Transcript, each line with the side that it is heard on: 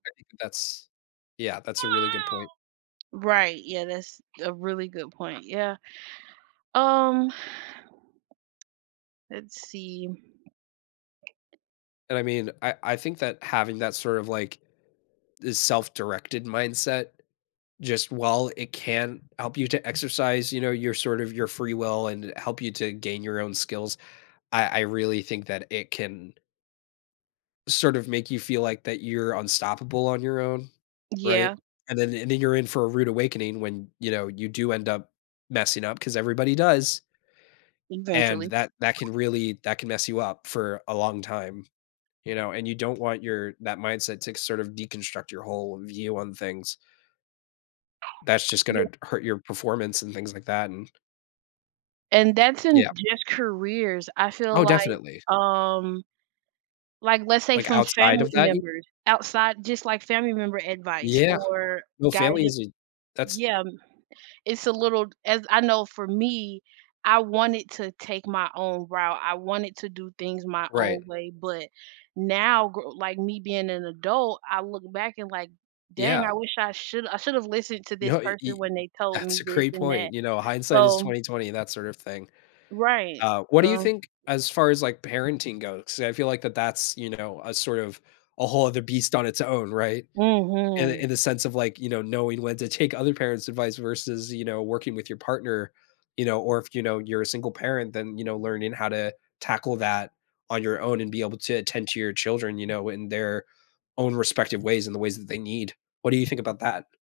left: I think that's yeah, that's a really good point.
right: Right, yeah, that's a really good point. Yeah. Um Let's see
left: And I mean, I I think that having that sort of like the self-directed mindset, just while it can help you to exercise, you know, your sort of your free will and help you to gain your own skills, I I really think that it can sort of make you feel like that you're unstoppable on your own, right,
right: Yeah.
left: and then and then you're in for a rude awakening when, you know, you do end up messing up 'cause everybody does. And
right: Eventually.
left: that that can really that can mess you up for a long time, you know, and you don't want your that mindset to c sort of deconstruct your whole view on things. That's just gonna
right: Yeah.
left: t hurt your performance and things like that, and
right: And that's in
left: Yeah.
right: just careers. I feel
left: Oh,
right: like,
left: definitely.
right: um like, let's say
left: Like
right: some
left: outside
right: family
left: of that y
right: members outside just, like, family member advice
left: Yeah,
right: or
left: no family
right: guidan
left: is a that's
right: yeah, it's a little as I know for me, I wanted to take my own route, I wanted to do things my
left: Right.
right: own way, but now, gr like me being an adult, I look back and like, "Dang,
left: Yeah.
right: I wish I should I should have listened to this
left: No, e
right: person
left: e
right: when they told
left: that's
right: me
left: a
right: this
left: great
right: and that,"
left: point, you know, hindsight is
right: so
left: 20/20, that sort of thing.
right: Right,
left: Uh, what do you
right: so
left: think as far as, like, parenting goes, 'cause I feel like that that's, you know, a sort of a whole other beast on its own, right? In the
right: Mhm.
left: in the sense of like, you know, knowing when to take other parents' advice versus, you know, working with your partner, you know, or if, you know, you're a single parent, then, you know, learning how to tackle that on your own and be able to attend to your children, you know, in their own respective ways and the ways that they need. What do you think about that?